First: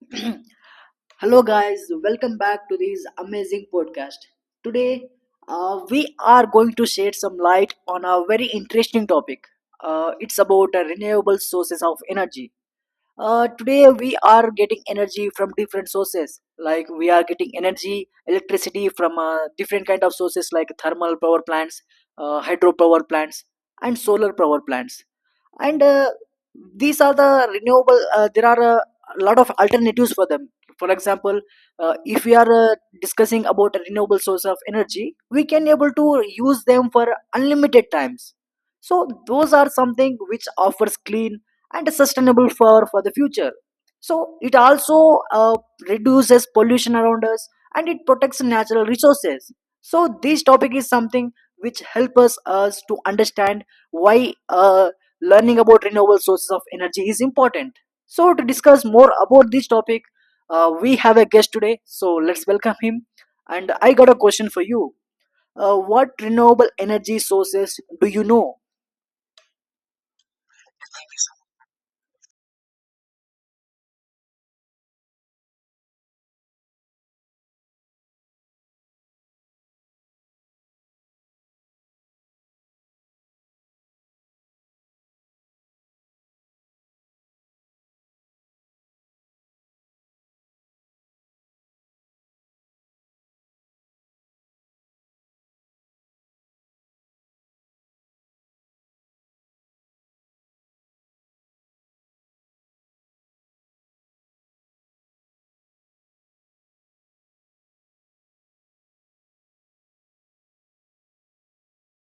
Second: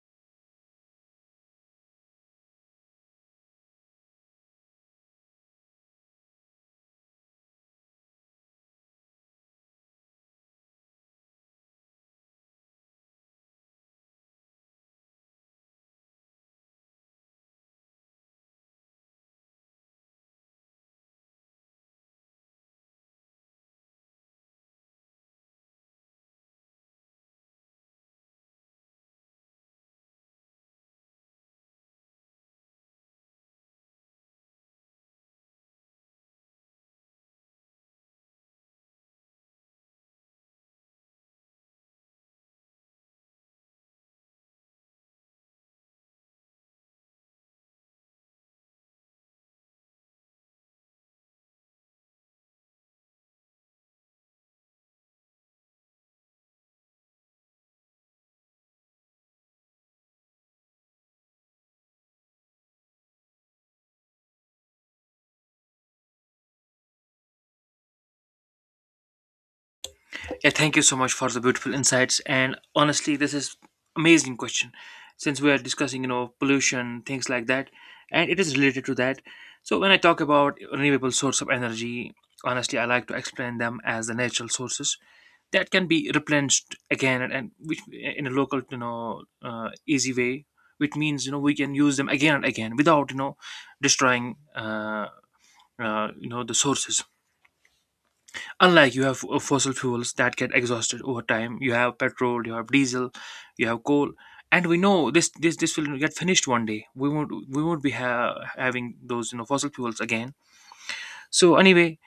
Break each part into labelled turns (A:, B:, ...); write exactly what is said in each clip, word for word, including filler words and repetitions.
A: Hello, guys, welcome back to this amazing podcast. Today, uh, we are going to shed some light on a very interesting topic. Uh, it's about uh, renewable sources of energy. Uh, today, we are getting energy from different sources, like we are getting energy, electricity from uh, different kind of sources like thermal power plants, uh, hydro power plants, and solar power plants and uh, these are the renewable uh, there are a lot of alternatives for them, for example, uh, if we are uh, discussing about a renewable source of energy, we can able to use them for unlimited times. So those are something which offers clean and sustainable for for the future. So it also uh, reduces pollution around us and it protects natural resources. So this topic is something which help us us to understand why uh, learning about renewable sources of energy is important. So, to discuss more about this topic, uh, we have a guest today. So, let's welcome him. And I got a question for you. Uh, what renewable energy sources do you know?
B: Yeah, thank you so much for the beautiful insights. And honestly, this is amazing question since we are discussing, you know, pollution, things like that, and it is related to that. So when I talk about renewable source of energy, honestly, I like to explain them as the natural sources that can be replenished again and, and which in a local, you know, uh, easy way, which means you know we can use them again and again without you know destroying, uh, uh, you know, the sources, unlike you have uh, fossil fuels that get exhausted over time. You have petrol, you have diesel, you have coal, and we know this this this will get finished one day. We won't we won't be ha- having those you know fossil fuels again. So anyway,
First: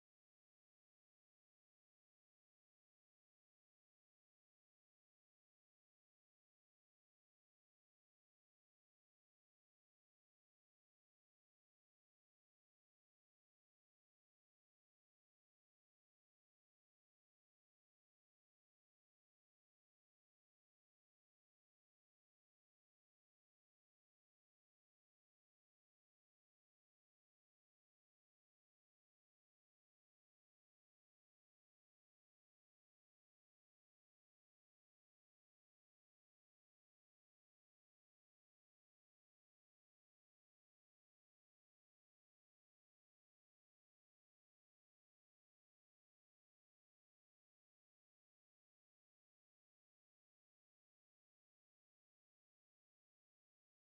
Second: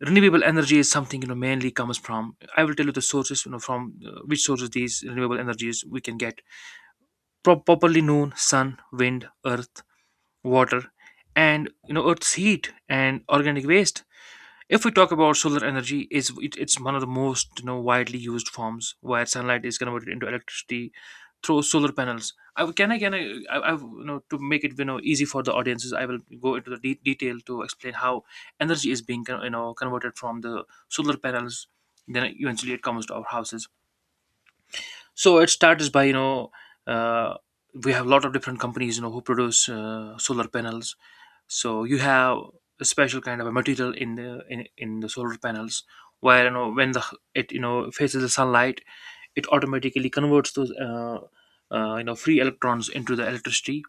B: renewable energy is something, you know mainly comes from, I will tell you the sources, you know from uh, which sources these renewable energies we can get. Pro- properly known: sun, wind, earth, water, and you know earth's heat and organic waste. If we talk about solar energy, is it, it's one of the most you know widely used forms where sunlight is converted into electricity through solar panels. I, w- can I can I, I, I you know to make it you know easy for the audiences, I will go into the de- detail to explain how energy is being con- you know converted from the solar panels. Then eventually it comes to our houses. So it starts by, you know uh, we have a lot of different companies you know who produce uh, solar panels. So you have a special kind of a material in the in, in the solar panels, where you know when the it you know faces the sunlight, it automatically converts those uh, uh, you know free electrons into the electricity.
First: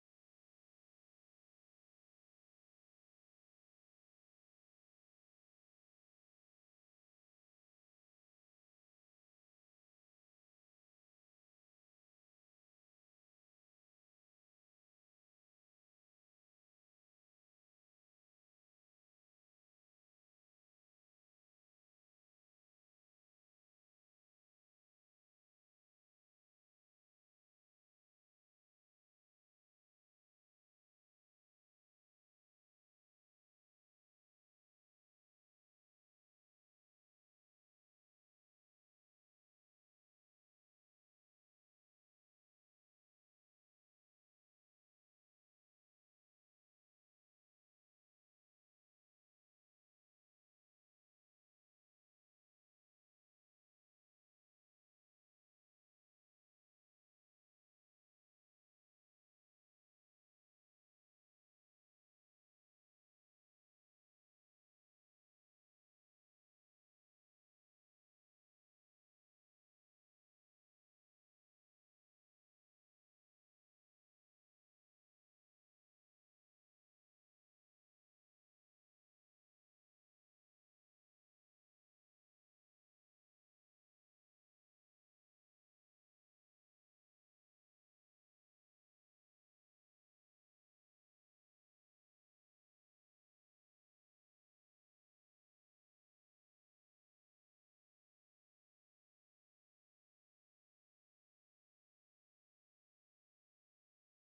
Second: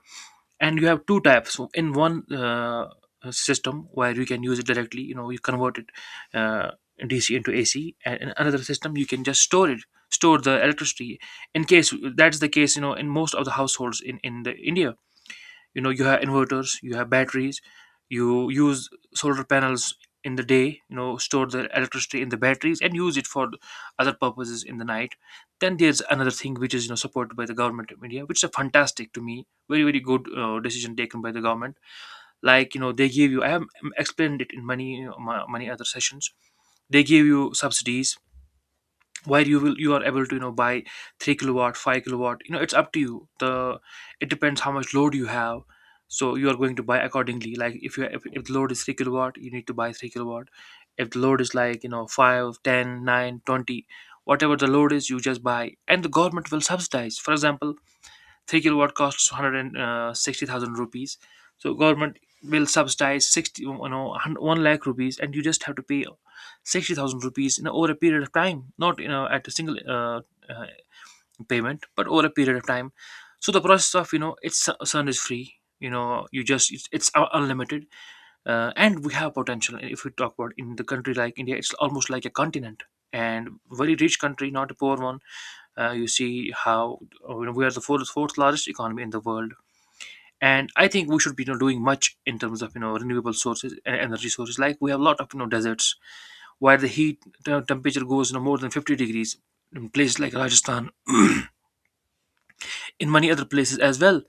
B: And you have two types. So in one uh, system, where you can use it directly, you know you convert it uh, dc into ac, and in another system you can just store it, store the electricity. In case that's the case, you know in most of the households in in the india, you know you have inverters, you have batteries, you use solar panels in the day, you know store the electricity in the batteries and use it for other purposes in the night. Then there's another thing which is you know supported by the government of india, which is a fantastic, to me very very good uh, decision taken by the government. Like, you know they give you, I have explained it in many, you know, my, many other sessions. They give you subsidies, where you will you are able to you know buy three kilowatt, five kilowatt, you know it's up to you. The It depends how much load you have, so you are going to buy accordingly. Like if you if, if the load is three kilowatt, you need to buy three kilowatt. If the load is like, you know five, ten, nine, twenty, whatever the load is, you just buy. And the government will subsidize. For example, three kilowatt costs one hundred sixty thousand rupees. So government will subsidize sixty, you know, 100 1 lakh rupees, and you just have to pay sixty thousand rupees in, over a period of time, not, you know, at a single uh, uh, payment, but over a period of time. So the process of, you know, it's, uh, sun is free, you know, you just, it's, it's unlimited, uh, and we have potential. If we talk about in the country like india, it's almost like a continent and very rich country, not a poor one. Uh, you see how uh, you know, we are the fourth, fourth largest economy in the world. And I think we should be, you know, doing much in terms of you know renewable sources and energy sources. Like we have a lot of you know deserts, where the heat, the temperature goes, you know, more than fifty degrees, in places like rajasthan in many other places as well.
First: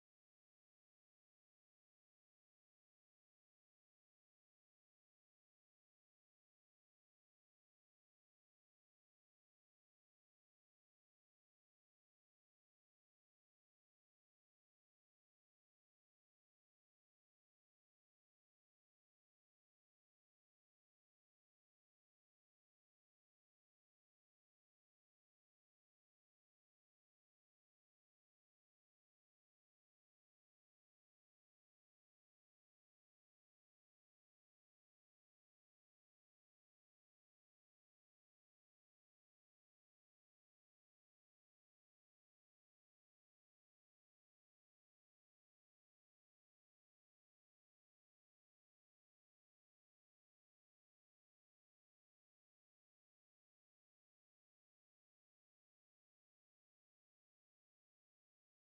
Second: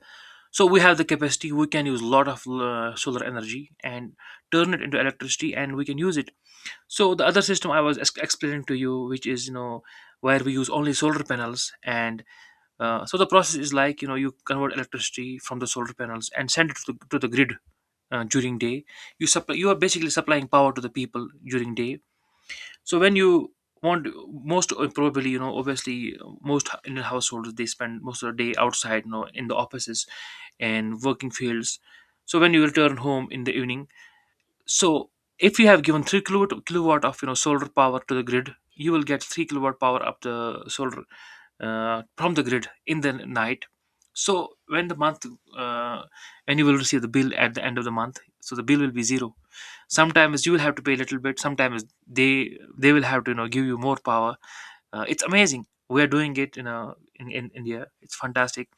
B: So we have the capacity, we can use a lot of uh, solar energy and turn it into electricity and we can use it. So the other system I was ex- explaining to you, which is, you know where we use only solar panels, and uh, so the process is like, you know you convert electricity from the solar panels and send it to the, to the grid uh, during day. You supply, you are basically supplying power to the people during day. So when you want, most uh, probably, you know obviously, most in households they spend most of the day outside, you know in the offices and working fields. So when you return home in the evening, so if you have given three kilowatt, kilowatt of, you know solar power to the grid, you will get three kilowatt power up the solar, uh, from the grid in the night. So when the month, uh, when you will receive the bill at the end of the month, so the bill will be zero. Sometimes you will have to pay a little bit. Sometimes they they will have to, you know give you more power. Uh, it's amazing. We are doing it, you know in, in India. It's fantastic.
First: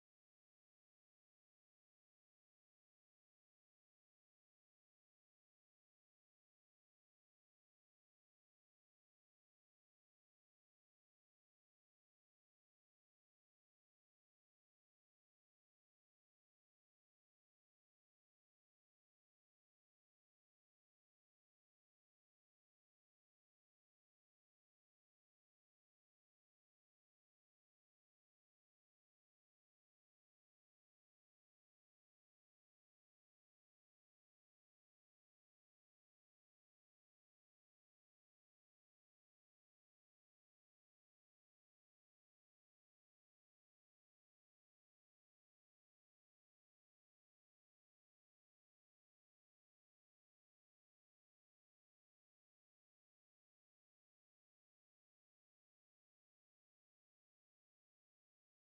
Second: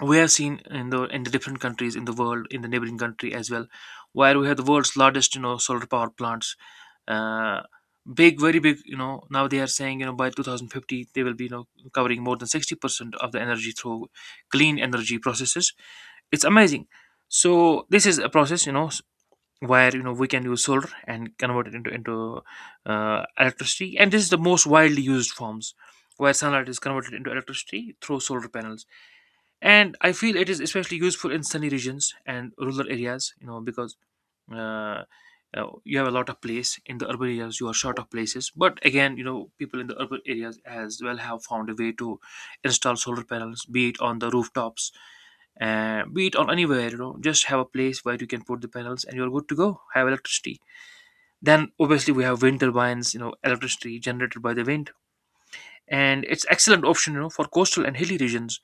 B: We have seen in the, in the different countries in the world, in the neighboring country as well, where we have the world's largest, you know solar power plants, uh big, very big, you know now they are saying, you know by two thousand fifty they will be, you know covering more than sixty percent of the energy through clean energy processes. It's amazing. So this is a process, you know s- where you know we can use solar and convert it into into uh, electricity, and this is the most widely used forms, where sunlight is converted into electricity through solar panels. And I feel it is especially useful in sunny regions and rural areas, you know because uh, uh, you have a lot of place in the urban areas, you are short of places. But again, you know people in the urban areas as well have found a way to install solar panels, be it on the rooftops, uh, be it on anywhere. You know just have a place where you can put the panels and you're good to go, have electricity. Then obviously we have wind turbines, you know electricity generated by the wind, and it's excellent option, you know for coastal and hilly regions,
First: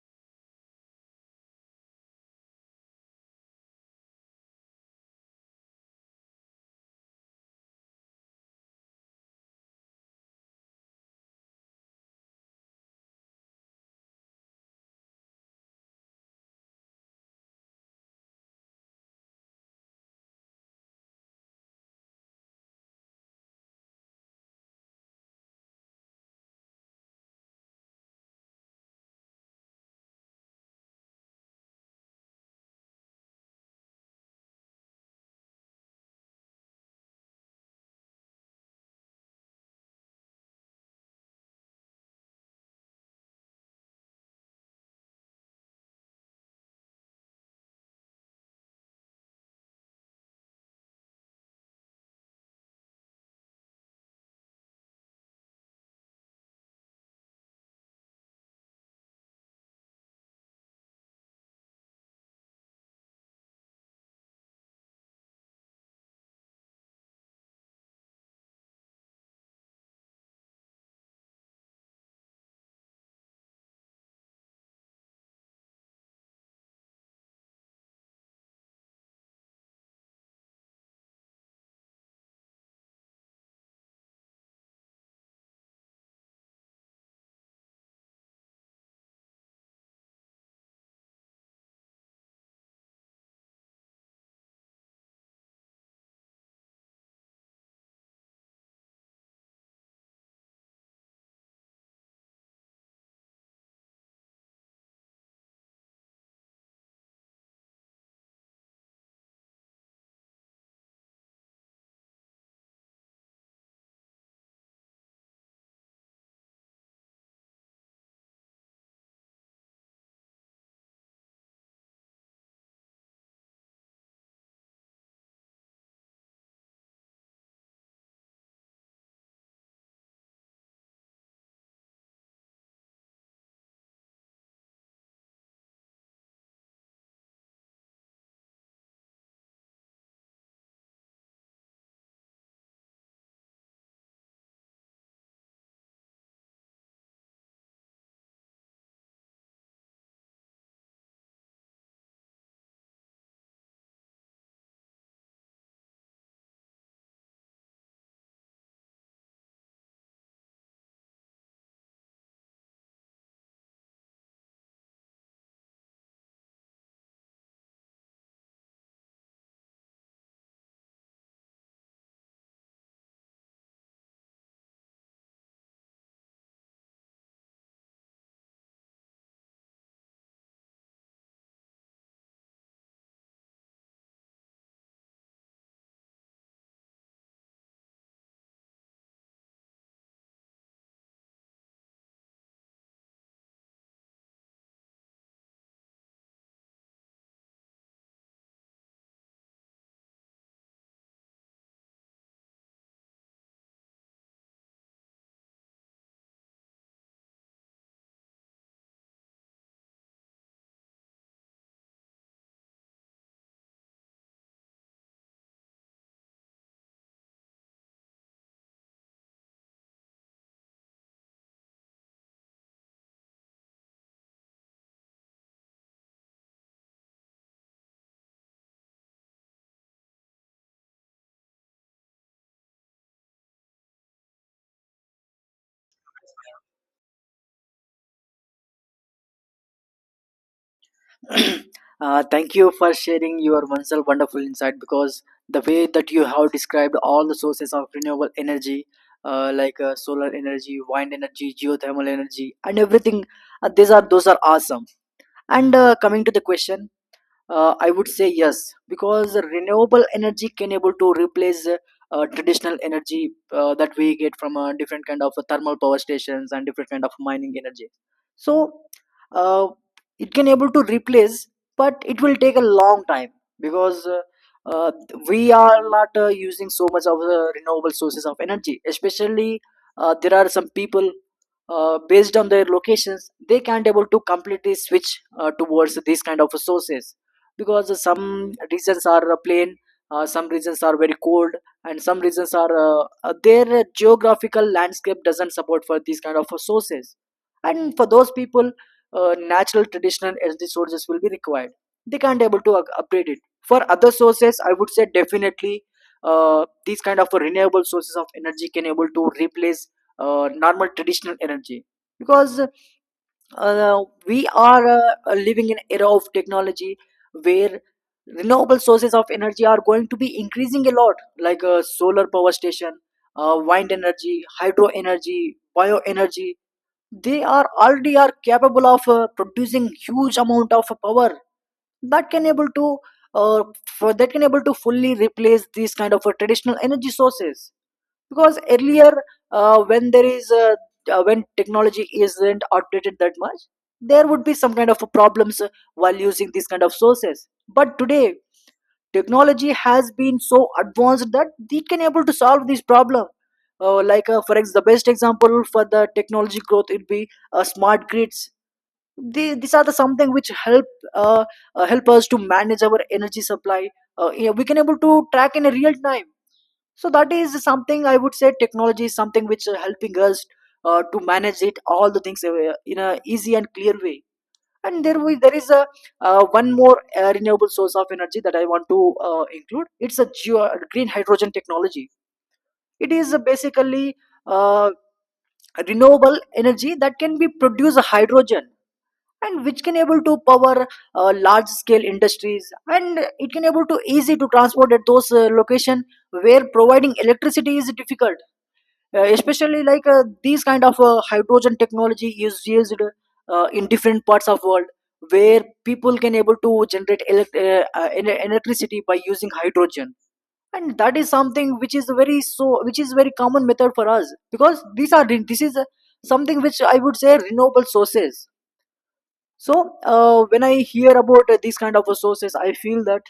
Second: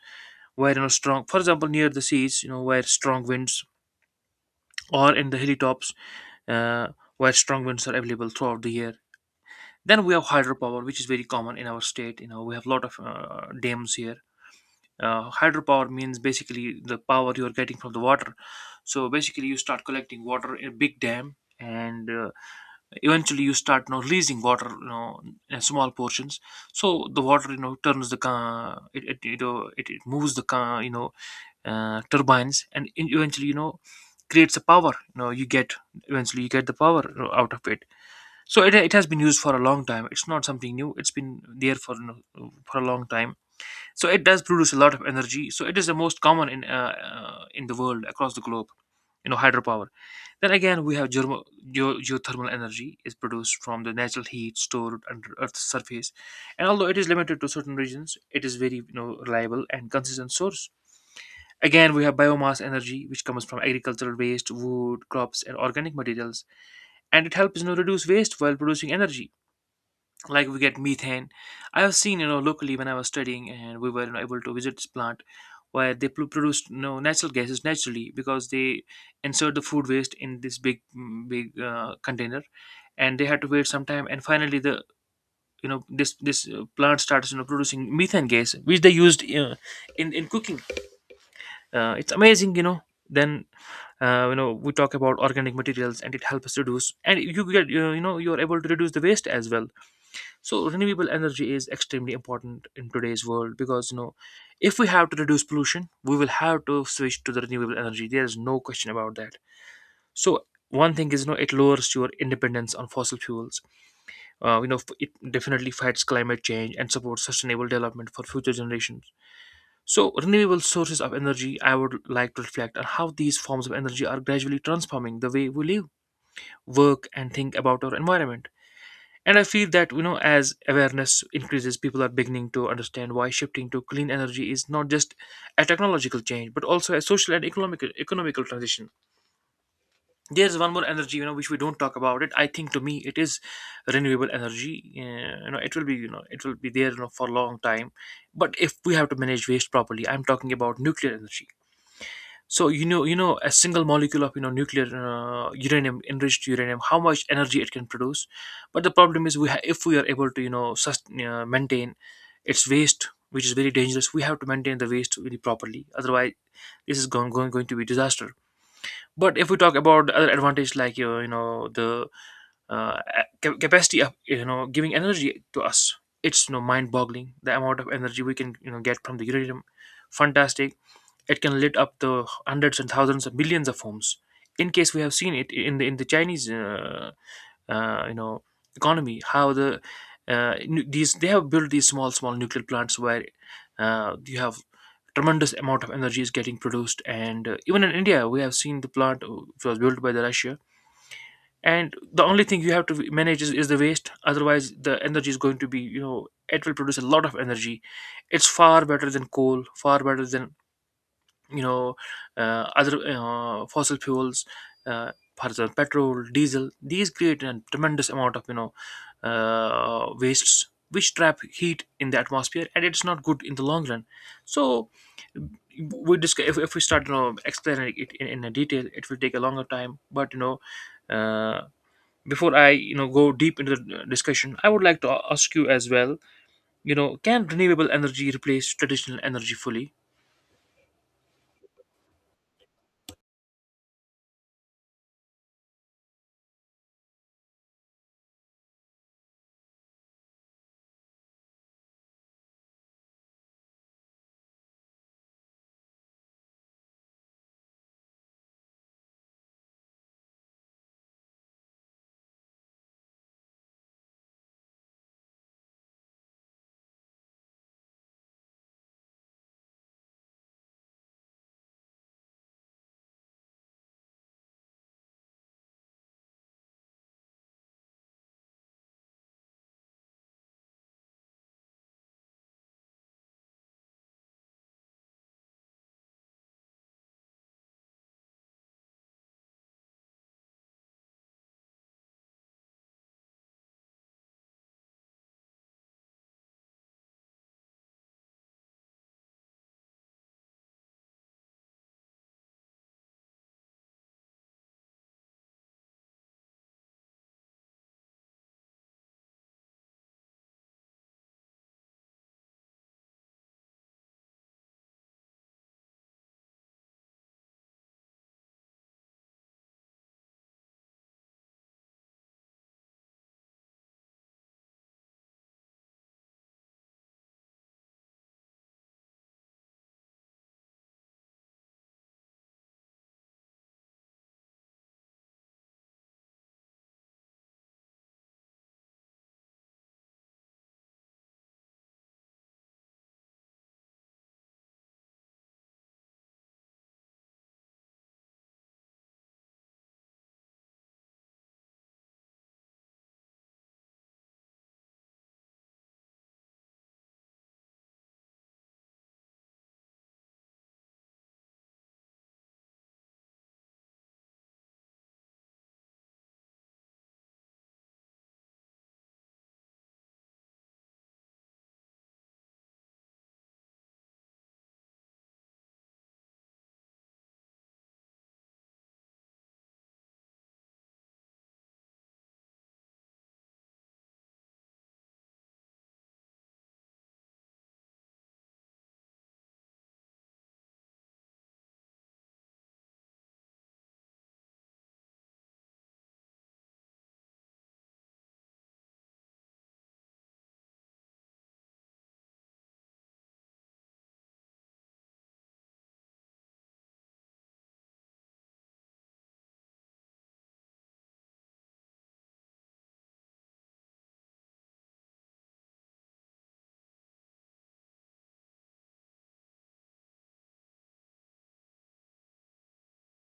B: where, you know strong, for example near the seas, you know where strong winds, or in the hilly tops, uh, where strong winds are available throughout the year. Then we have hydropower, which is very common in our state. You know we have a lot of uh, dams here. Uh, hydropower means basically the power you are getting from the water. So basically you start collecting water in a big dam, and uh, eventually you start, you know, releasing water, you know in small portions. So the water, you know turns the ca- it, it you know it, it moves the ca- you know uh, turbines, and in- eventually, you know creates a power, you know you get, eventually you get the power uh, out of it. So it, it has been used for a long time, it's not something new. It's been there for, you know, for a long time. So it does produce a lot of energy. So it is the most common in uh, uh, in the world across the globe, you know hydropower. Then again we have germo- geo- geothermal energy is produced from the natural heat stored under earth's surface, and although it is limited to certain regions, it is very, you know reliable and consistent source. Again, we have biomass energy, which comes from agricultural waste, wood, crops, and organic materials, and it helps, you know reduce waste while producing energy. Like we get methane. I have seen, you know locally when I was studying, and we were, you know, able to visit this plant where they pro- produce, you know, natural gases naturally, because they insert the food waste in this big, mm, big uh, container, and they had to wait some time, and finally the, you know this this uh, plant starts, you know producing methane gas, which they used uh, in in cooking. Uh, it's amazing, you know. Then uh, you know we talk about organic materials and it helps reduce and you get you know you know, you're able to reduce the waste as well. So renewable energy is extremely important in today's world, because you know if we have to reduce pollution, we will have to switch to the renewable energy. There is no question about that. So one thing is, you know it lowers your independence on fossil fuels. uh, you know it definitely fights climate change and supports sustainable development for future generations. So renewable sources of energy, I would like to reflect on how these forms of energy are gradually transforming the way we live, work, and think about our environment. And I feel that, you know, as awareness increases, people are beginning to understand why shifting to clean energy is not just a technological change, but also a social and economic economical transition. There's one more energy, you know, which we don't talk about it. I think to me it is renewable energy. Uh, you know, it will be, you know, it will be there, you know, for a long time. But if we have to manage waste properly, I'm talking about nuclear energy. So you know, you know, a single molecule of you know nuclear uh, uranium, enriched uranium, how much energy it can produce. But the problem is, we ha- if we are able to you know sust- uh, maintain its waste, which is very dangerous, we have to maintain the waste really properly. Otherwise, this is going going, going to be disaster. But if we talk about the other advantage, like you know, you know the uh, ca- capacity of you know giving energy to us, it's you know mind-boggling. The amount of energy we can you know get from the uranium, fantastic, it can light up the hundreds and thousands of millions of homes. In case, we have seen it in the in the Chinese, uh, uh, you know, economy, how the uh, nu- these, they have built these small small nuclear plants where uh, you have tremendous amount of energy is getting produced. And uh, even in India, we have seen the plant uh, which was built by the Russia. And the only thing you have to manage is, is the waste. Otherwise the energy is going to be, you know it will produce a lot of energy. It's far better than coal, far better than you know uh, other uh, fossil fuels. uh, for example, petrol, diesel, these create a tremendous amount of you know uh, wastes, which trap heat in the atmosphere, and it's not good in the long run. So we discuss, if, if we start you know explaining it in, in a detail, it will take a longer time. But you know uh, before I you know go deep into the discussion, I would like to ask you as well, you know can renewable energy replace traditional energy fully?
A: uh, thank you for sharing your oneself wonderful insight, because the way that you have described all the sources of renewable energy, uh, like uh, solar energy, wind energy, geothermal energy, and everything, uh, these are those are awesome. And uh, coming to the question, Uh, I would say yes, because renewable energy can able to replace uh, uh, traditional energy uh, that we get from uh, different kind of thermal power stations and different kind of mining energy. So uh, it can able to replace, but it will take a long time, because uh, uh, we are not uh, using so much of the renewable sources of energy. Especially uh, there are some people uh, based on their locations, they can't able to completely switch uh, towards these kind of sources because some regions are uh, plain, uh, some regions are very cold, and some regions are uh, uh, their geographical landscape doesn't support for these kind of uh, sources, and for those people uh, natural traditional energy sources will be required. They can't able to up- upgrade it for other sources. I would say definitely uh, these kind of renewable sources of energy can able to replace uh, normal traditional energy, because uh, we are uh, uh, living in era of technology where renewable sources of energy are going to be increasing a lot, like uh, solar power station, uh, wind energy, hydro energy, bioenergy. They are already are capable of uh, producing huge amount of power that can able to uh, for that can able to fully replace these kind of uh, traditional energy sources, because earlier uh, when there is uh, uh, when technology isn't updated that much, there would be some kind of problems uh, while using these kind of sources. But today technology has been so advanced that they can able to solve this problem. Uh, like uh, for ex- the best example for the technology growth would be uh, smart grids. They, these are the something which help uh, uh, help us to manage our energy supply. Uh, yeah, we can able to track in a real time. So that is something, I would say, technology is something which uh, helping us uh, to manage it all the things uh, in a easy and clear way. And there we, there is a uh, one more uh, renewable source of energy that I want to uh, include. It's a geo- green hydrogen technology. It is uh, basically uh, renewable energy that can be produced hydrogen and which can able to power uh, large scale industries, and it can able to easy to transport at those uh, location where providing electricity is difficult. Uh, especially like uh, These kind of uh, hydrogen technology is used uh, in different parts of world where people can able to generate elect- uh, uh, ener- electricity by using hydrogen. And that is something which is very so which is very common method for us, because these are re- this is uh, something which I would say renewable sources. So uh, when I hear about uh, these kind of uh, sources, I feel that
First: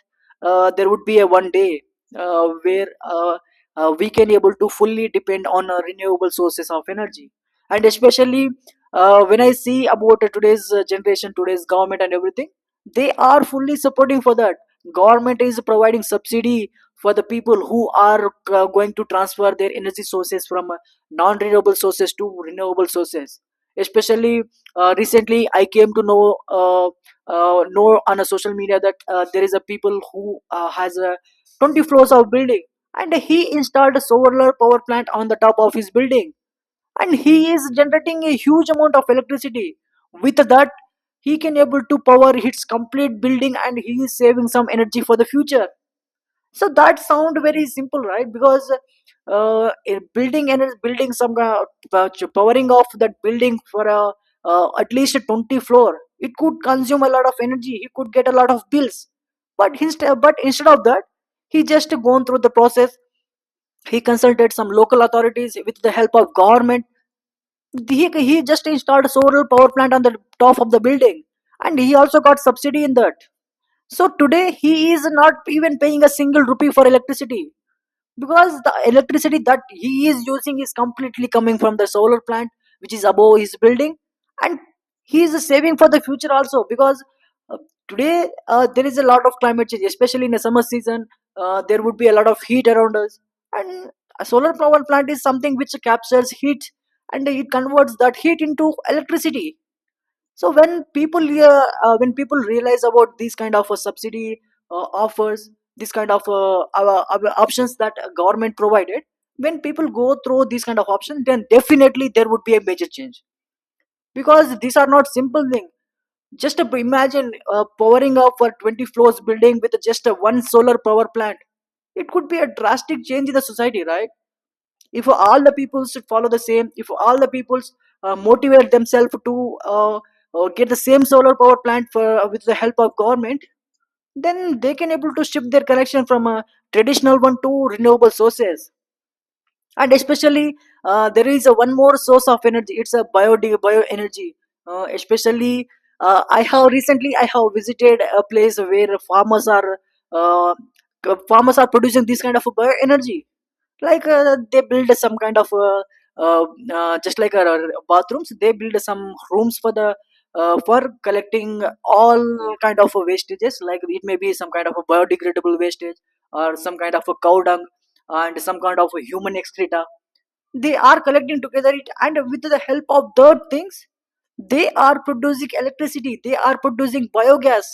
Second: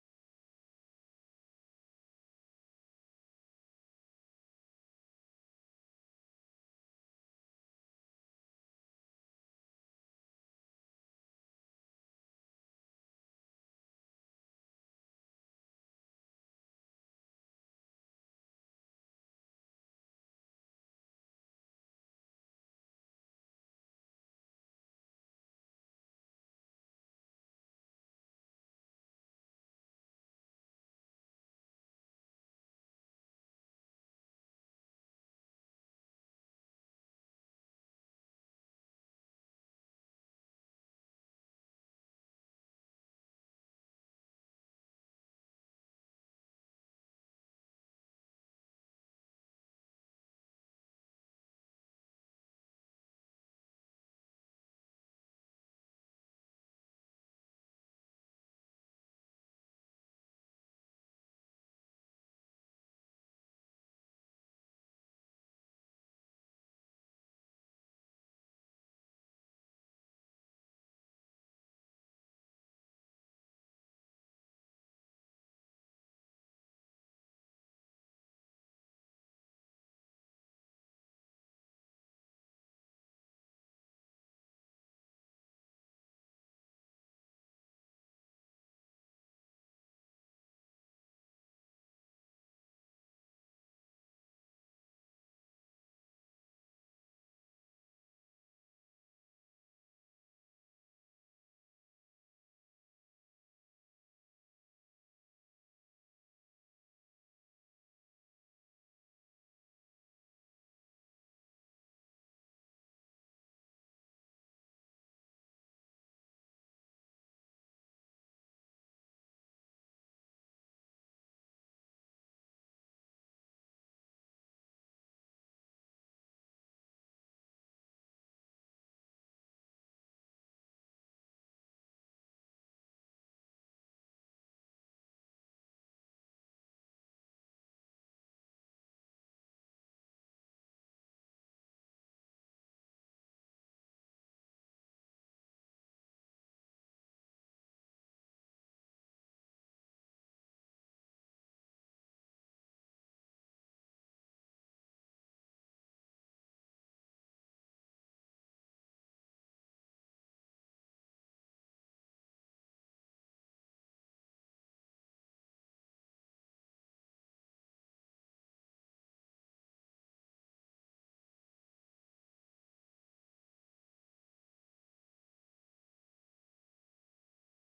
A: uh, there would be a one day uh, where uh, uh, we can able to fully depend on uh, renewable sources of energy. And especially uh, when I see about uh, today's uh, generation, today's government and everything, they are fully supporting for that. Government is providing subsidy for the people who are uh, going to transfer their energy sources from uh, non renewable sources to renewable sources. Especially uh, recently I came to know uh, uh, know on a social media that uh, there is a people who uh, has a twenty floors of building, and he installed a solar power plant on the top of his building, and he is generating a huge amount of electricity. With that, he can able to power his complete building, and he is saving some energy for the future. So that sound very simple, right? Because uh, a building, and it's building some kind of pow- powering off that building for a, uh, at least twenty floor, it could consume a lot of energy. He could get a lot of bills. But instead but instead of that, he just gone through the process. He consulted some local authorities with the help of government. He, he just installed a solar power plant on the top of the building, and he also got subsidy in that. So today he is not even paying a single rupee for electricity, because the electricity that he is using is completely coming from the solar plant, which is above his building. And he is saving for the future also, because uh, today uh, there is a lot of climate change, especially in the summer season. Uh, there would be a lot of heat around us. And a solar power plant is something which captures heat, and it converts that heat into electricity. So when people uh, uh, when people realize about these kind of uh, subsidy uh, offers, these kind of uh, uh, uh, options that uh, government provided, when people go through these kind of options, then definitely there would be a major change, because these are not simple thing. Just uh, imagine uh, powering up for twenty floors building with just uh, one solar power plant. It could be a drastic change in the society, right? If all the people should follow the same, if all the peoples uh, motivate themselves to uh, uh, get the same solar power plant for uh, with the help of government, then they can able to shift their connection from a traditional one to renewable sources. And especially uh, there is a one more source of energy. It's a bio bioenergy. Uh, especially uh, I have recently I have visited a place where farmers are uh, farmers are producing this kind of bioenergy. Like uh, they build some kind of uh, uh, uh, just like uh, bathrooms. They build some rooms for the uh, for collecting all kind of wastages, like it may be some kind of a biodegradable wastage or some kind of a cow dung and some kind of a human excreta. They are collecting together it, and with the help of third things, they are producing electricity, they are producing biogas.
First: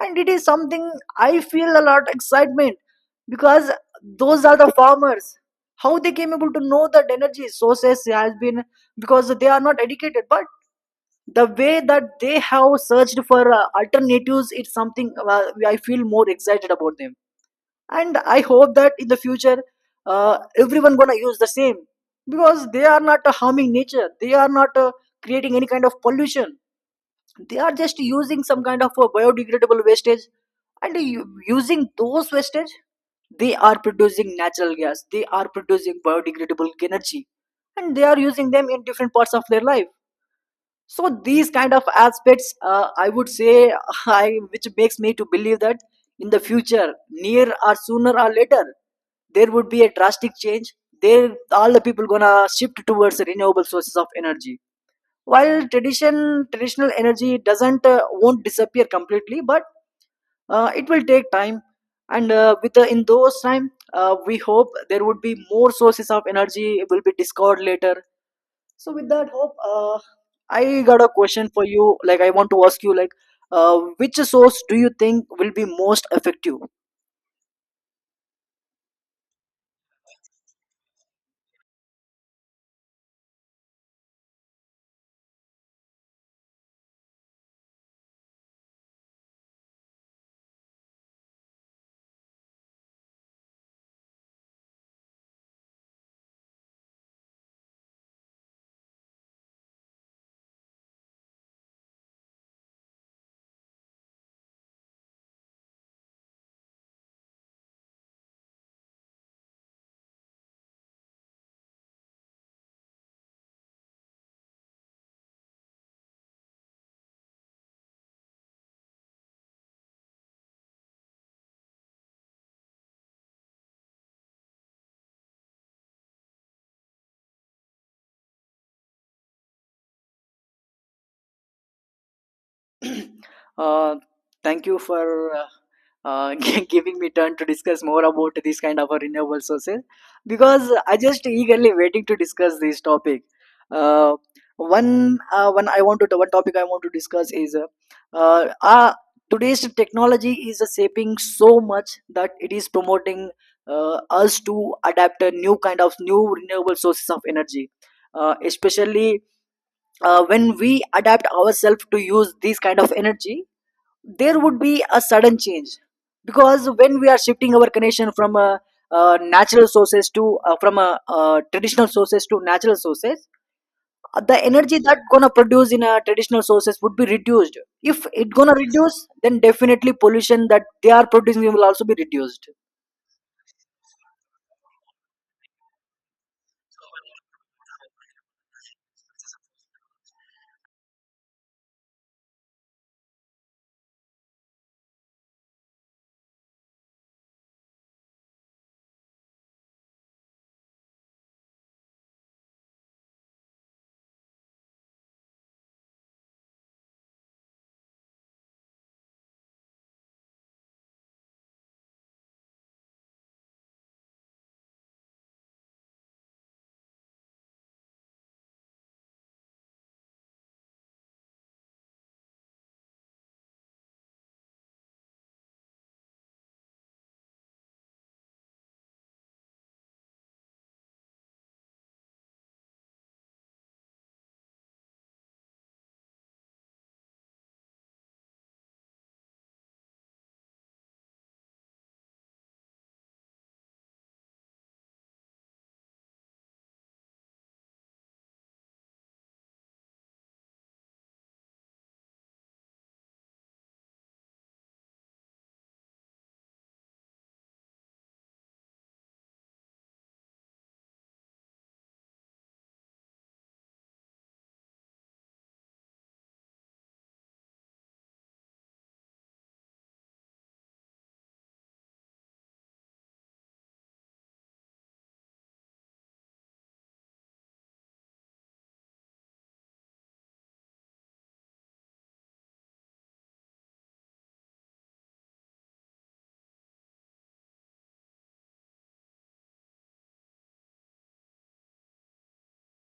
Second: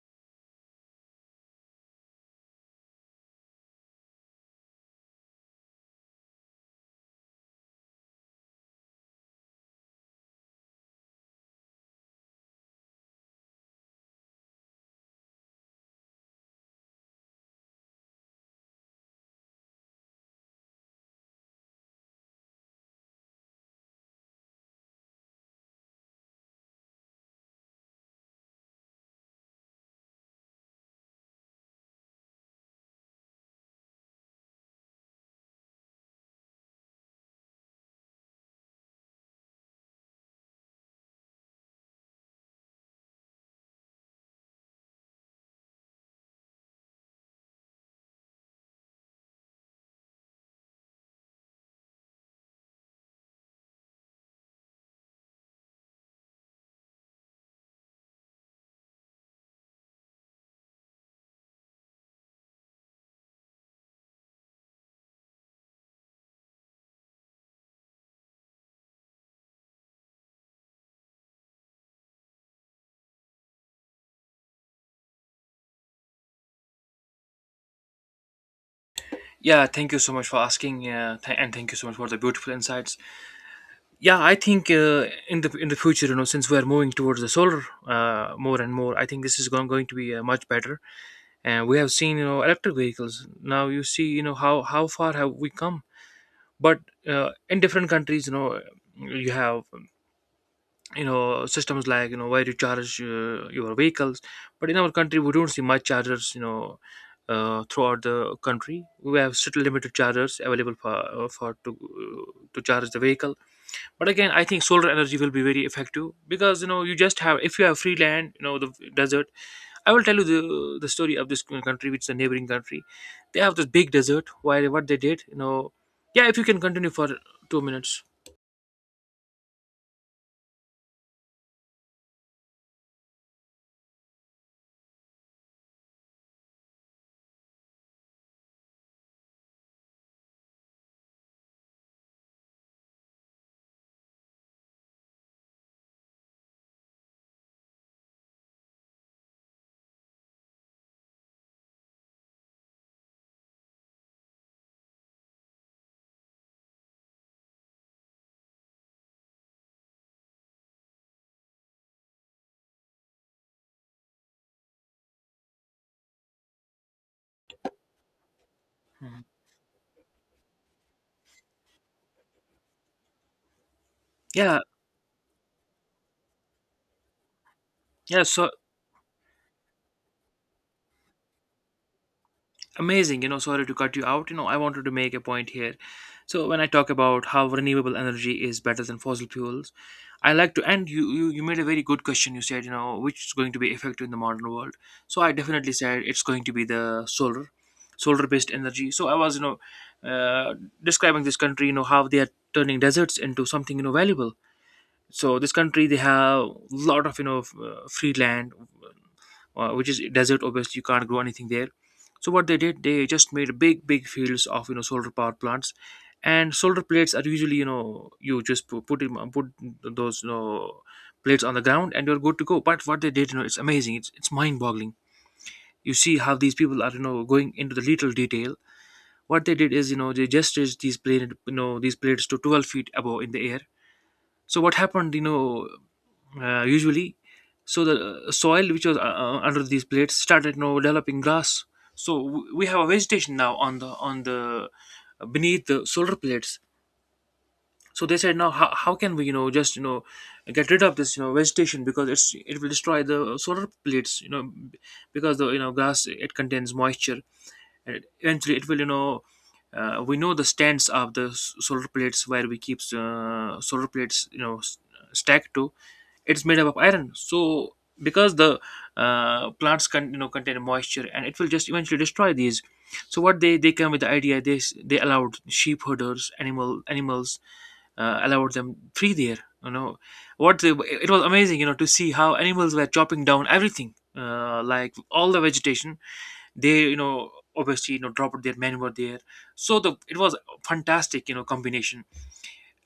A: And it is something, I feel a lot excitement, because those are the farmers. How they came able to know that energy sources has been, because they are not educated, but the way that they have searched for uh, alternatives, it's something uh, I feel more excited about them. And I hope that in the future uh, everyone gonna use the same, because they are not uh, harming nature, they are not uh, creating any kind of pollution. They are just using some kind of a biodegradable wastage, and u- using those wastage, they are producing natural gas, they are producing biodegradable energy, and they are using them in different parts of their life. So these kind of aspects, uh, I would say I, which makes me to believe that in the future, near or sooner or later, there would be a drastic change. There all the people gonna shift towards renewable sources of energy, while tradition traditional energy doesn't uh, won't disappear completely, but uh, it will take time. And uh, with the in those time, uh, we hope there would be more sources of energy. It will be discovered later. So with that hope, uh, I got a question for you, like I want to ask you like, uh, which source do you think will be most effective?
B: Yeah, thank you so much for asking, uh, th- and thank you so much for the beautiful insights. Yeah, I think uh, in the in the future, you know, since we are moving towards the solar uh, more and more, I think this is going going to be uh, much better. And we have seen, you know, electric vehicles. Now you see, you know, how how far have we come? But uh, in different countries, you know, you have you know systems like you know where you charge uh, your vehicles. But in our country, we don't see much chargers, you know uh, throughout the country we have still limited chargers available for uh, for to to charge the vehicle. But again, I think solar energy will be very effective, because you know you just have, if you have free land, you know the desert, I will tell you the the story of this country, which is a neighboring country. They have this big desert, where what they did, you know yeah, if you can continue for two minutes.
A: uh, thank you for uh, uh, gi- giving me turn to discuss more about this kind of a renewable sources, because I just eagerly waiting to discuss this topic. Uh, one uh, one I want to one topic I want to discuss is uh, uh, uh, today's technology is shaping so much that it is promoting uh, us to adapt a new kind of new renewable sources of energy, uh, especially uh, when we adapt ourselves to use this kind of energy there would be a sudden change because when we are shifting our connection from uh, uh,
B: Mhm.
A: natural sources to uh, from uh, uh, traditional sources to natural sources. Uh, the
B: yeah
A: energy that gonna produce in uh, traditional sources would be reduced. If
B: yeah
A: it
B: so
A: gonna reduce, then definitely pollution that they are producing will also be reduced.
B: amazing, you know sorry to cut you out, you know I wanted to make a point here. So when I talk about how renewable energy is better than fossil fuels, I like to, and you you, you made a very good question. You said, you know which is going to be effective in the modern world. So I definitely said it's going to be the solar, solar based energy. So I was, you know uh, describing this country, you know how they are turning deserts into something, you know valuable. So this country, they have a lot of you know f- uh, free land, uh, which is desert. Obviously, you can't grow anything there. So what they did, they just made big big fields of you know solar power plants. And solar plates are usually, you know you just pu- put in, put those you know, plates on the ground, and you're good to go. But what they did, you know it's amazing, it's, it's mind boggling. You see how these people are, you know going into the little detail. What they did is, you know they just raised these plate, you know these plates to twelve feet above in the air. So what happened, you know uh, usually, so the uh, soil which was uh, uh, under these plates started, you know developing grass. So w- we have a vegetation now on the on the uh, beneath the solar plates. So they said, now, how, how can we you know just you know get rid of this, you know vegetation? Because it's it will destroy the solar plates, you know b- because the you know grass, it contains moisture. And eventually it will, you know uh, we know the stands of the s- solar plates, where we keep uh, solar plates, you know s- stacked to, it's made up of iron. So, because the uh, plants can, you know contain moisture, and it will just eventually destroy these. So what they they came with the idea, they s- they allowed sheep herders, animal animals, uh, allowed them free there. you know what they, it was amazing, you know to see how animals were chopping down everything, uh, like all the vegetation. They, you know obviously, you know dropped their manure there. So the, it was a fantastic, you know combination.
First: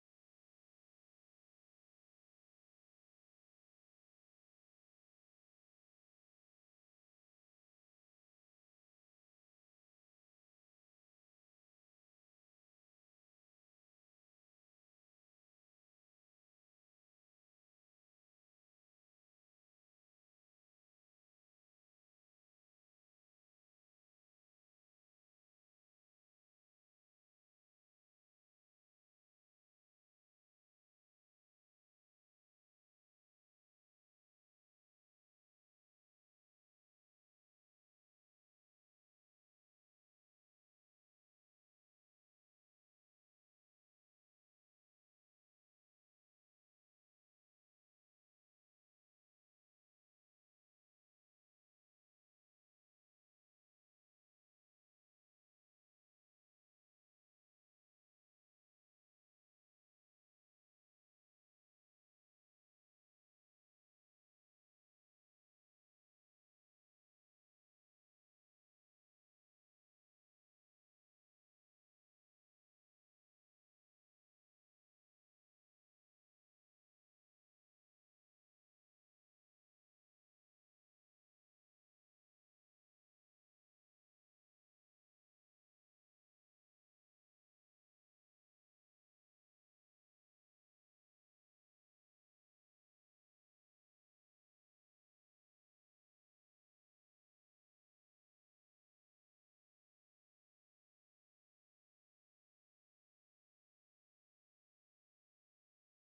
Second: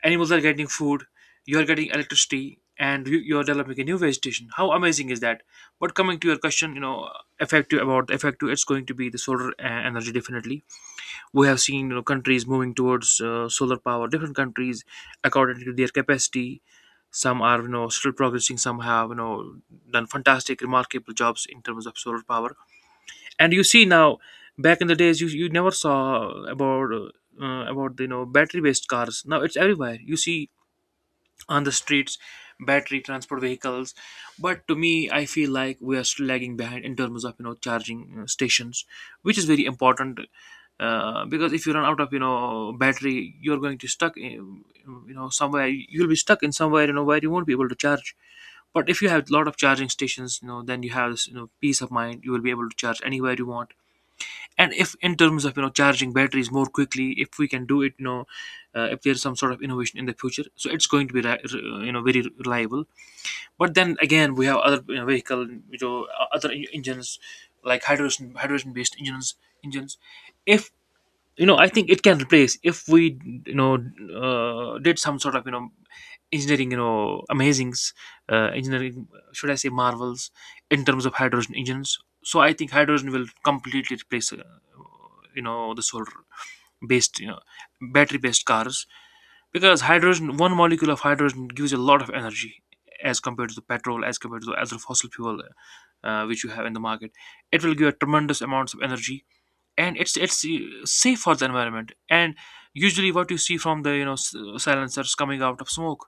B: Animals are getting food, you are getting electricity, and you, you are developing a new vegetation. How amazing is that? But coming to your question, you know, effective, about the effective, it's going to be the solar uh, energy definitely. We have seen, you know countries moving towards uh, solar power. Different countries, according to their capacity, some are, you know still progressing. Some have, you know done fantastic, remarkable jobs in terms of solar power. And you see now, back in the days, you you never saw about. Uh, uh, about the, you know battery based cars, now it's everywhere, you see on the streets, battery transport vehicles. But to me, I feel like we are still lagging behind in terms of you know charging uh, stations, which is very important. Uh, because if you run out of you know battery, you're going to stuck in, you know somewhere. You'll be stuck in somewhere, you know where you won't be able to charge. But if you have a lot of charging stations, you know then you have this, you know peace of mind. You will be able to charge anywhere you want. And if in terms of, you know charging batteries more quickly, if we can do it, you know uh, if there's some sort of innovation in the future, so it's going to be re- re- you know very reliable. But then again, we have other, you know, vehicle you know other en- engines, like hydrogen, hydrogen based engines, engines. If you know I think it can replace, if we, you know uh, did some sort of, you know engineering, you know amazings, uh, engineering, should I say, marvels in terms of hydrogen engines. So I think hydrogen will completely replace uh, you know the solar based, you know battery based cars. Because hydrogen, one molecule of hydrogen gives a lot of energy as compared to the petrol, as compared to the other fossil fuel uh, which you have in the market. It will give a tremendous amounts of energy. And it's it's uh, safe for the environment. And usually what you see from the, you know s- silencers coming out of smoke,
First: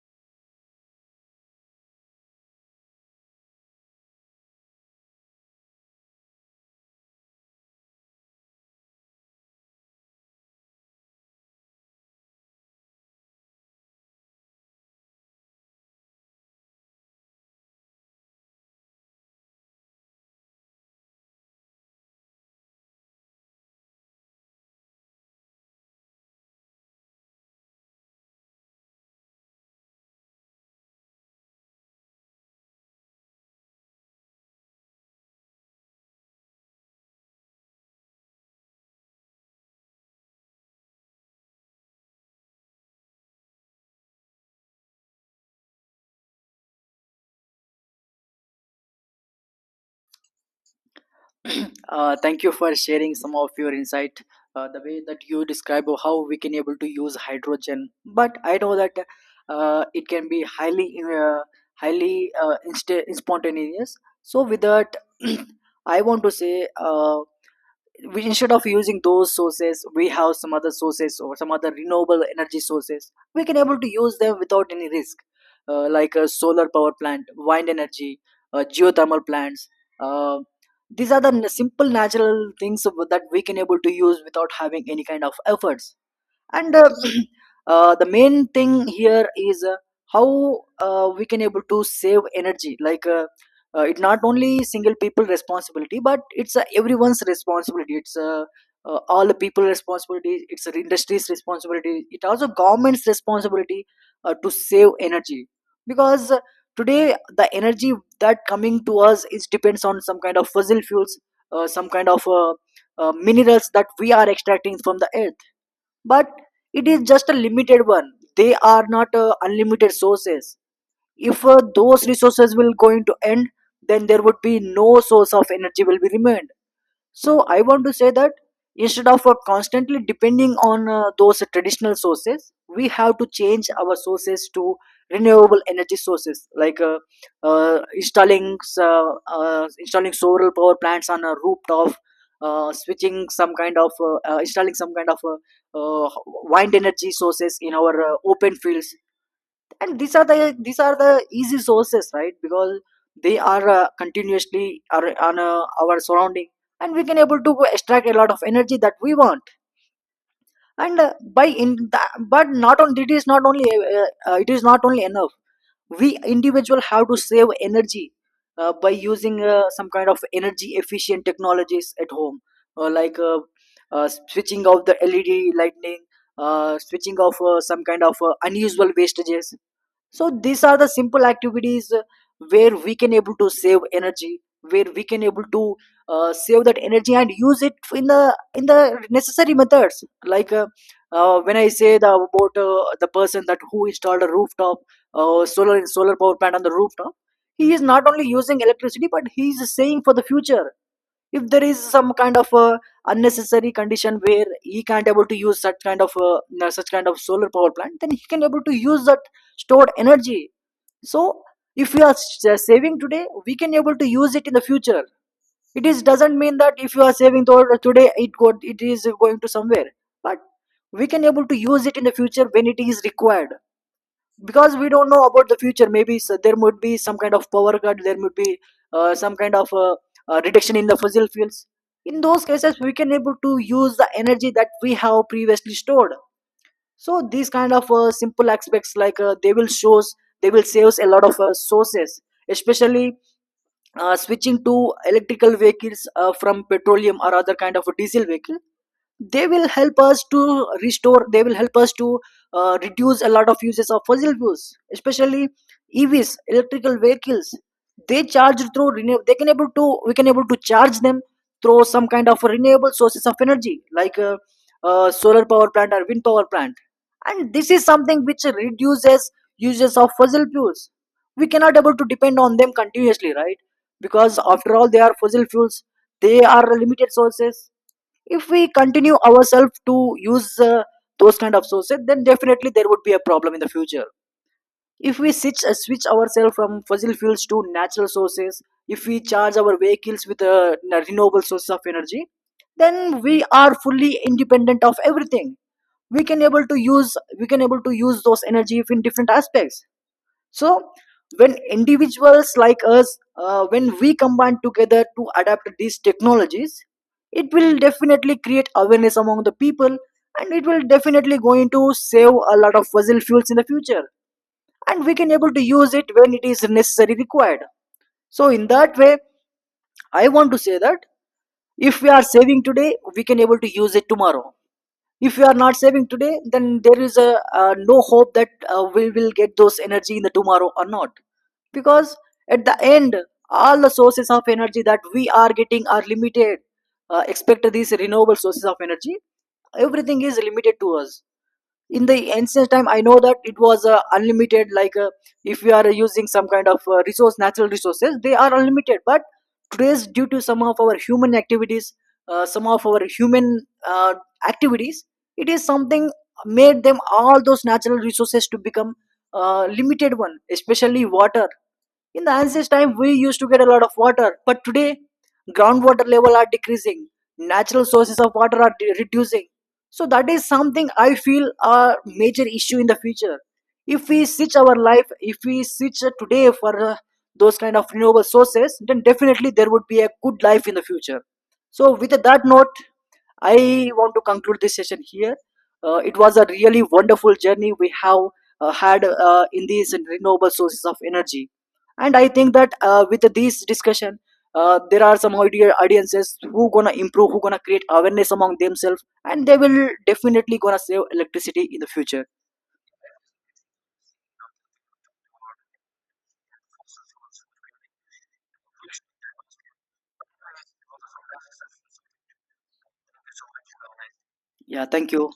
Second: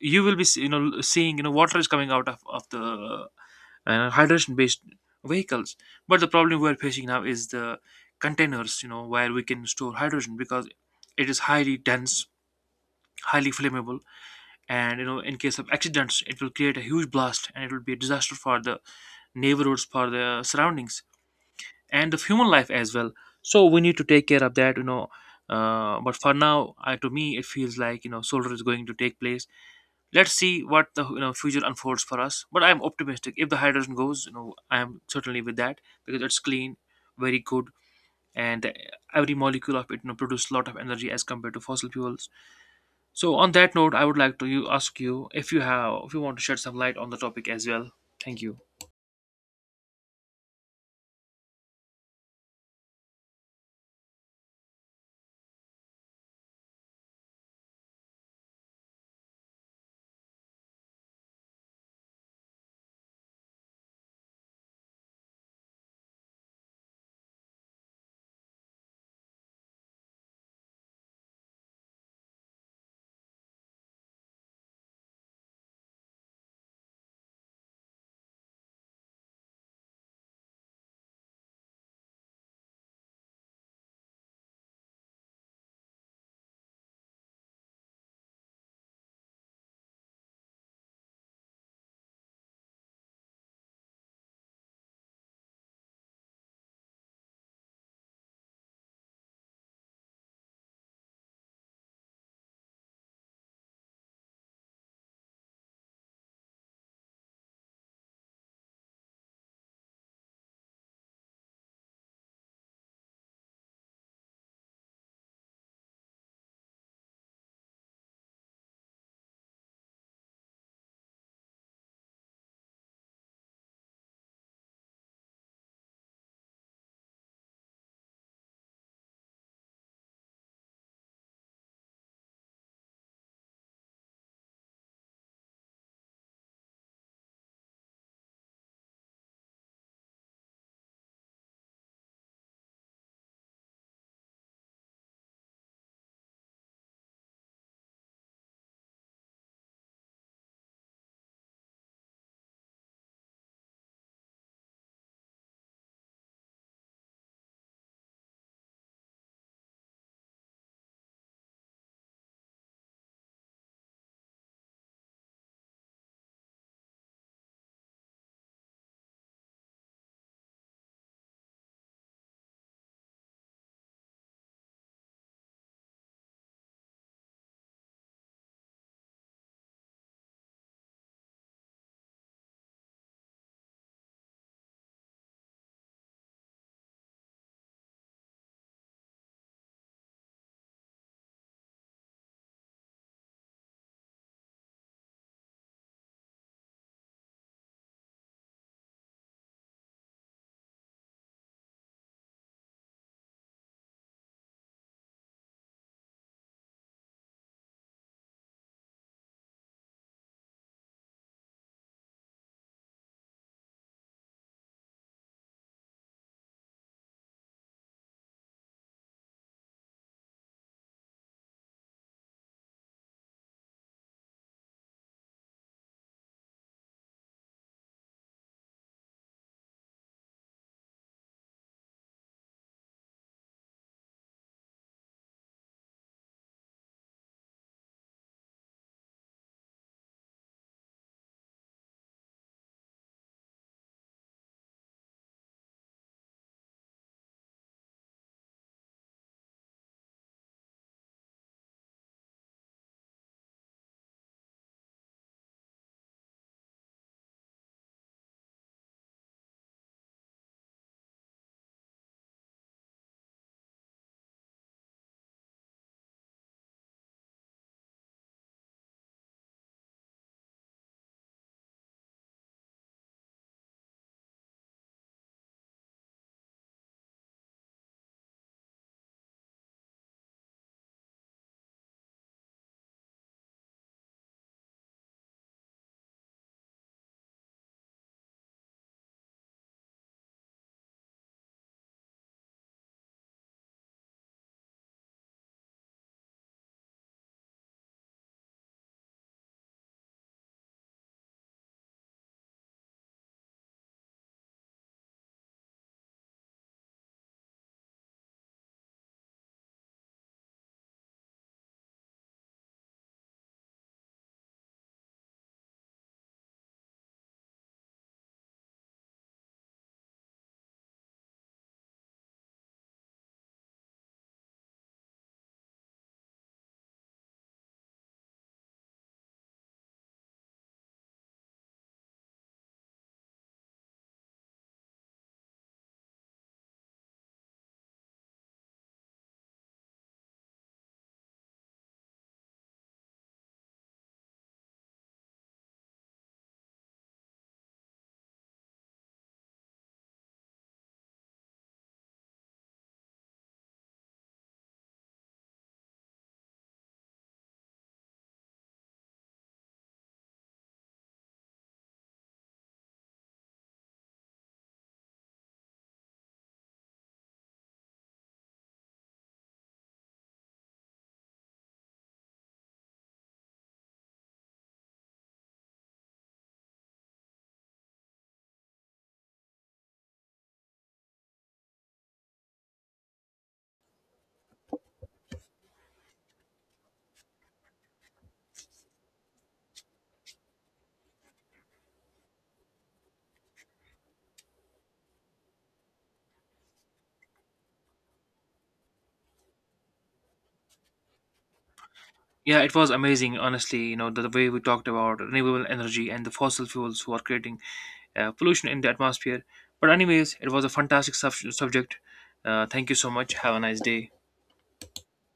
B: you will be see- you know seeing, you know water is coming out of, of the uh, hydrogen based vehicles. But the problem we are facing now is the containers, you know where we can store hydrogen, because it is highly dense, highly flammable. And you know in case of accidents, it will create a huge blast, and it will be a disaster for the neighborhoods, for the surroundings, and of human life as well. So we need to take care of that, you know uh, but for now, I, to me it feels like, you know solar is going to take place. Let's see what the, you know future unfolds for us. But I'm optimistic, if the hydrogen goes, you know I'm certainly with that, because it's clean, very good. And uh, every molecule of it, you know, produces a lot of energy as compared to fossil fuels. So on that note, I would like to you ask you if you have, if you want to shed some light on the topic as well. Thank you.
A: uh, Thank you for sharing some of your insight. Uh, the way that you describe how we can able to use hydrogen, but I know that uh, it can be highly uh, highly uh, insta- spontaneous. So with that, I want to say, uh, we, instead of using those sources, we have some other sources or some other renewable energy sources we can able to use them without any risk. Uh, like a solar power plant, wind energy, uh, geothermal plants. Uh, these are the n- simple natural things of- that we can able to use without having any kind of efforts. And uh, uh, the main thing here is, uh, how uh, we can able to save energy. Like, uh, uh, it not only single people responsibility, but it's uh, everyone's responsibility. It's uh, uh, all the people responsibility. It's uh, industry's responsibility. It also government's responsibility uh, to save energy. Because uh, today the energy that coming to us is depends on some kind of fossil fuels, uh, some kind of uh, uh, minerals that we are extracting from the earth. But it is just a limited one. They are not uh, unlimited sources. If uh, those resources will going to end, then there would be no source of energy will be remain. So I want to say that instead of uh, constantly depending on uh, those traditional sources, we have to change our sources to renewable energy sources. Like uh, uh, installing uh, uh, installing solar power plants on a rooftop, uh, switching some kind of uh, uh, installing some kind of uh, uh, wind energy sources in our uh, open fields. And these are the these are the easy sources, right? Because they are uh, continuously are on uh, our surrounding, and we can able to extract a lot of energy that we want. And uh, by in that, but not on, it is not only uh, uh, it is not only enough. We individual have to save energy uh, by using uh, some kind of energy efficient technologies at home. Uh, like uh, uh, switching off the led lighting, uh, switching off uh, some kind of uh, unusual wastages. So these are the simple activities uh, where we can able to save energy, where we can able to uh, save that energy and use it in the in the necessary methods. Like uh, uh, when I say the about uh, the person that who installed a rooftop uh, solar solar power plant on the rooftop, he is not only using electricity, but he is saying for the future. If there is some kind of uh, unnecessary condition where he can't able to use such kind of uh, such kind of solar power plant, then he can able to use that stored energy. So if you are s- uh, saving today, we can able to use it in the future. It is doesn't mean that if you are saving tho- today it go, it is going to somewhere. But we can able to use it in the future when it is required. Because we don't know about the future. Maybe s there would be some kind of power cut. There would be uh, some kind of uh, uh, reduction in the fossil fuels. In those cases, we can able to use the energy that we have previously stored. So these kind of uh, simple aspects, like uh, they will shows they will save a lot of uh, sources. Especially uh, switching to electrical vehicles uh, from petroleum or other kind of a diesel vehicle, they will help us to restore, they will help us to uh, reduce a lot of uses of fossil fuels. Especially E Vs, electrical vehicles, they charge through renew, they can able to, we can able to charge them through some kind of renewable sources of energy. Like uh, uh, solar power plant or wind power plant. And this is something which reduces uses of fossil fuels. We cannot able to depend on them continuously, right? Because after all, they are fossil fuels. They are limited sources. If we continue ourselves to use uh, those kind of sources, then definitely there would be a problem in the future. If we switch, uh, switch ourselves from fossil fuels to natural sources, if we charge our vehicles with a renewable source of energy, then we are fully independent of everything. We can able to use, we can able to use those energy in different aspects. So when individuals like us, uh, when we combine together to adapt these technologies, it will definitely create awareness among the people, and it will definitely going to save a lot of fossil fuels in the future. And we can able to use it when it is necessary required. So in that way, I want to say that if we are saving today, we can able to use it tomorrow. If you are not saving today, then there is a uh, no hope that uh, we will get those energy in the tomorrow or not. Because at the end, all the sources of energy that we are getting are limited. Uh, except these renewable sources of energy, everything is limited to us. In the ancient time, I know that it was uh, unlimited. Like uh, if you are using some kind of uh, resource, natural resources, they are unlimited. But today's, due to some of our human activities, uh, some of our human uh, activities, it is something made them all those natural resources to become uh, limited one. Especially water. In the ancient time, we used to get a lot of water, but today, groundwater level are decreasing. Natural sources of water are de- reducing. So that is something I feel a major issue in the future. If we switch our life, if we switch uh, today for uh, those kind of renewable sources, then definitely there would be a good life in the future. So with that note, I want to conclude this session here. Uh, it was a really wonderful journey we have uh, had uh, in these renewable sources of energy. And I think that uh, with this discussion, uh, there are some idea audiences who gonna improve, who gonna create awareness among themselves, and they will definitely gonna save electricity in the future.
B: Yeah, it was amazing, honestly. You know, the, the way we talked about renewable energy and the fossil fuels who are creating uh, pollution in the atmosphere. But anyways, it was a fantastic sub- subject. Uh, thank you so much. Have a nice day.
A: Yeah, thank you.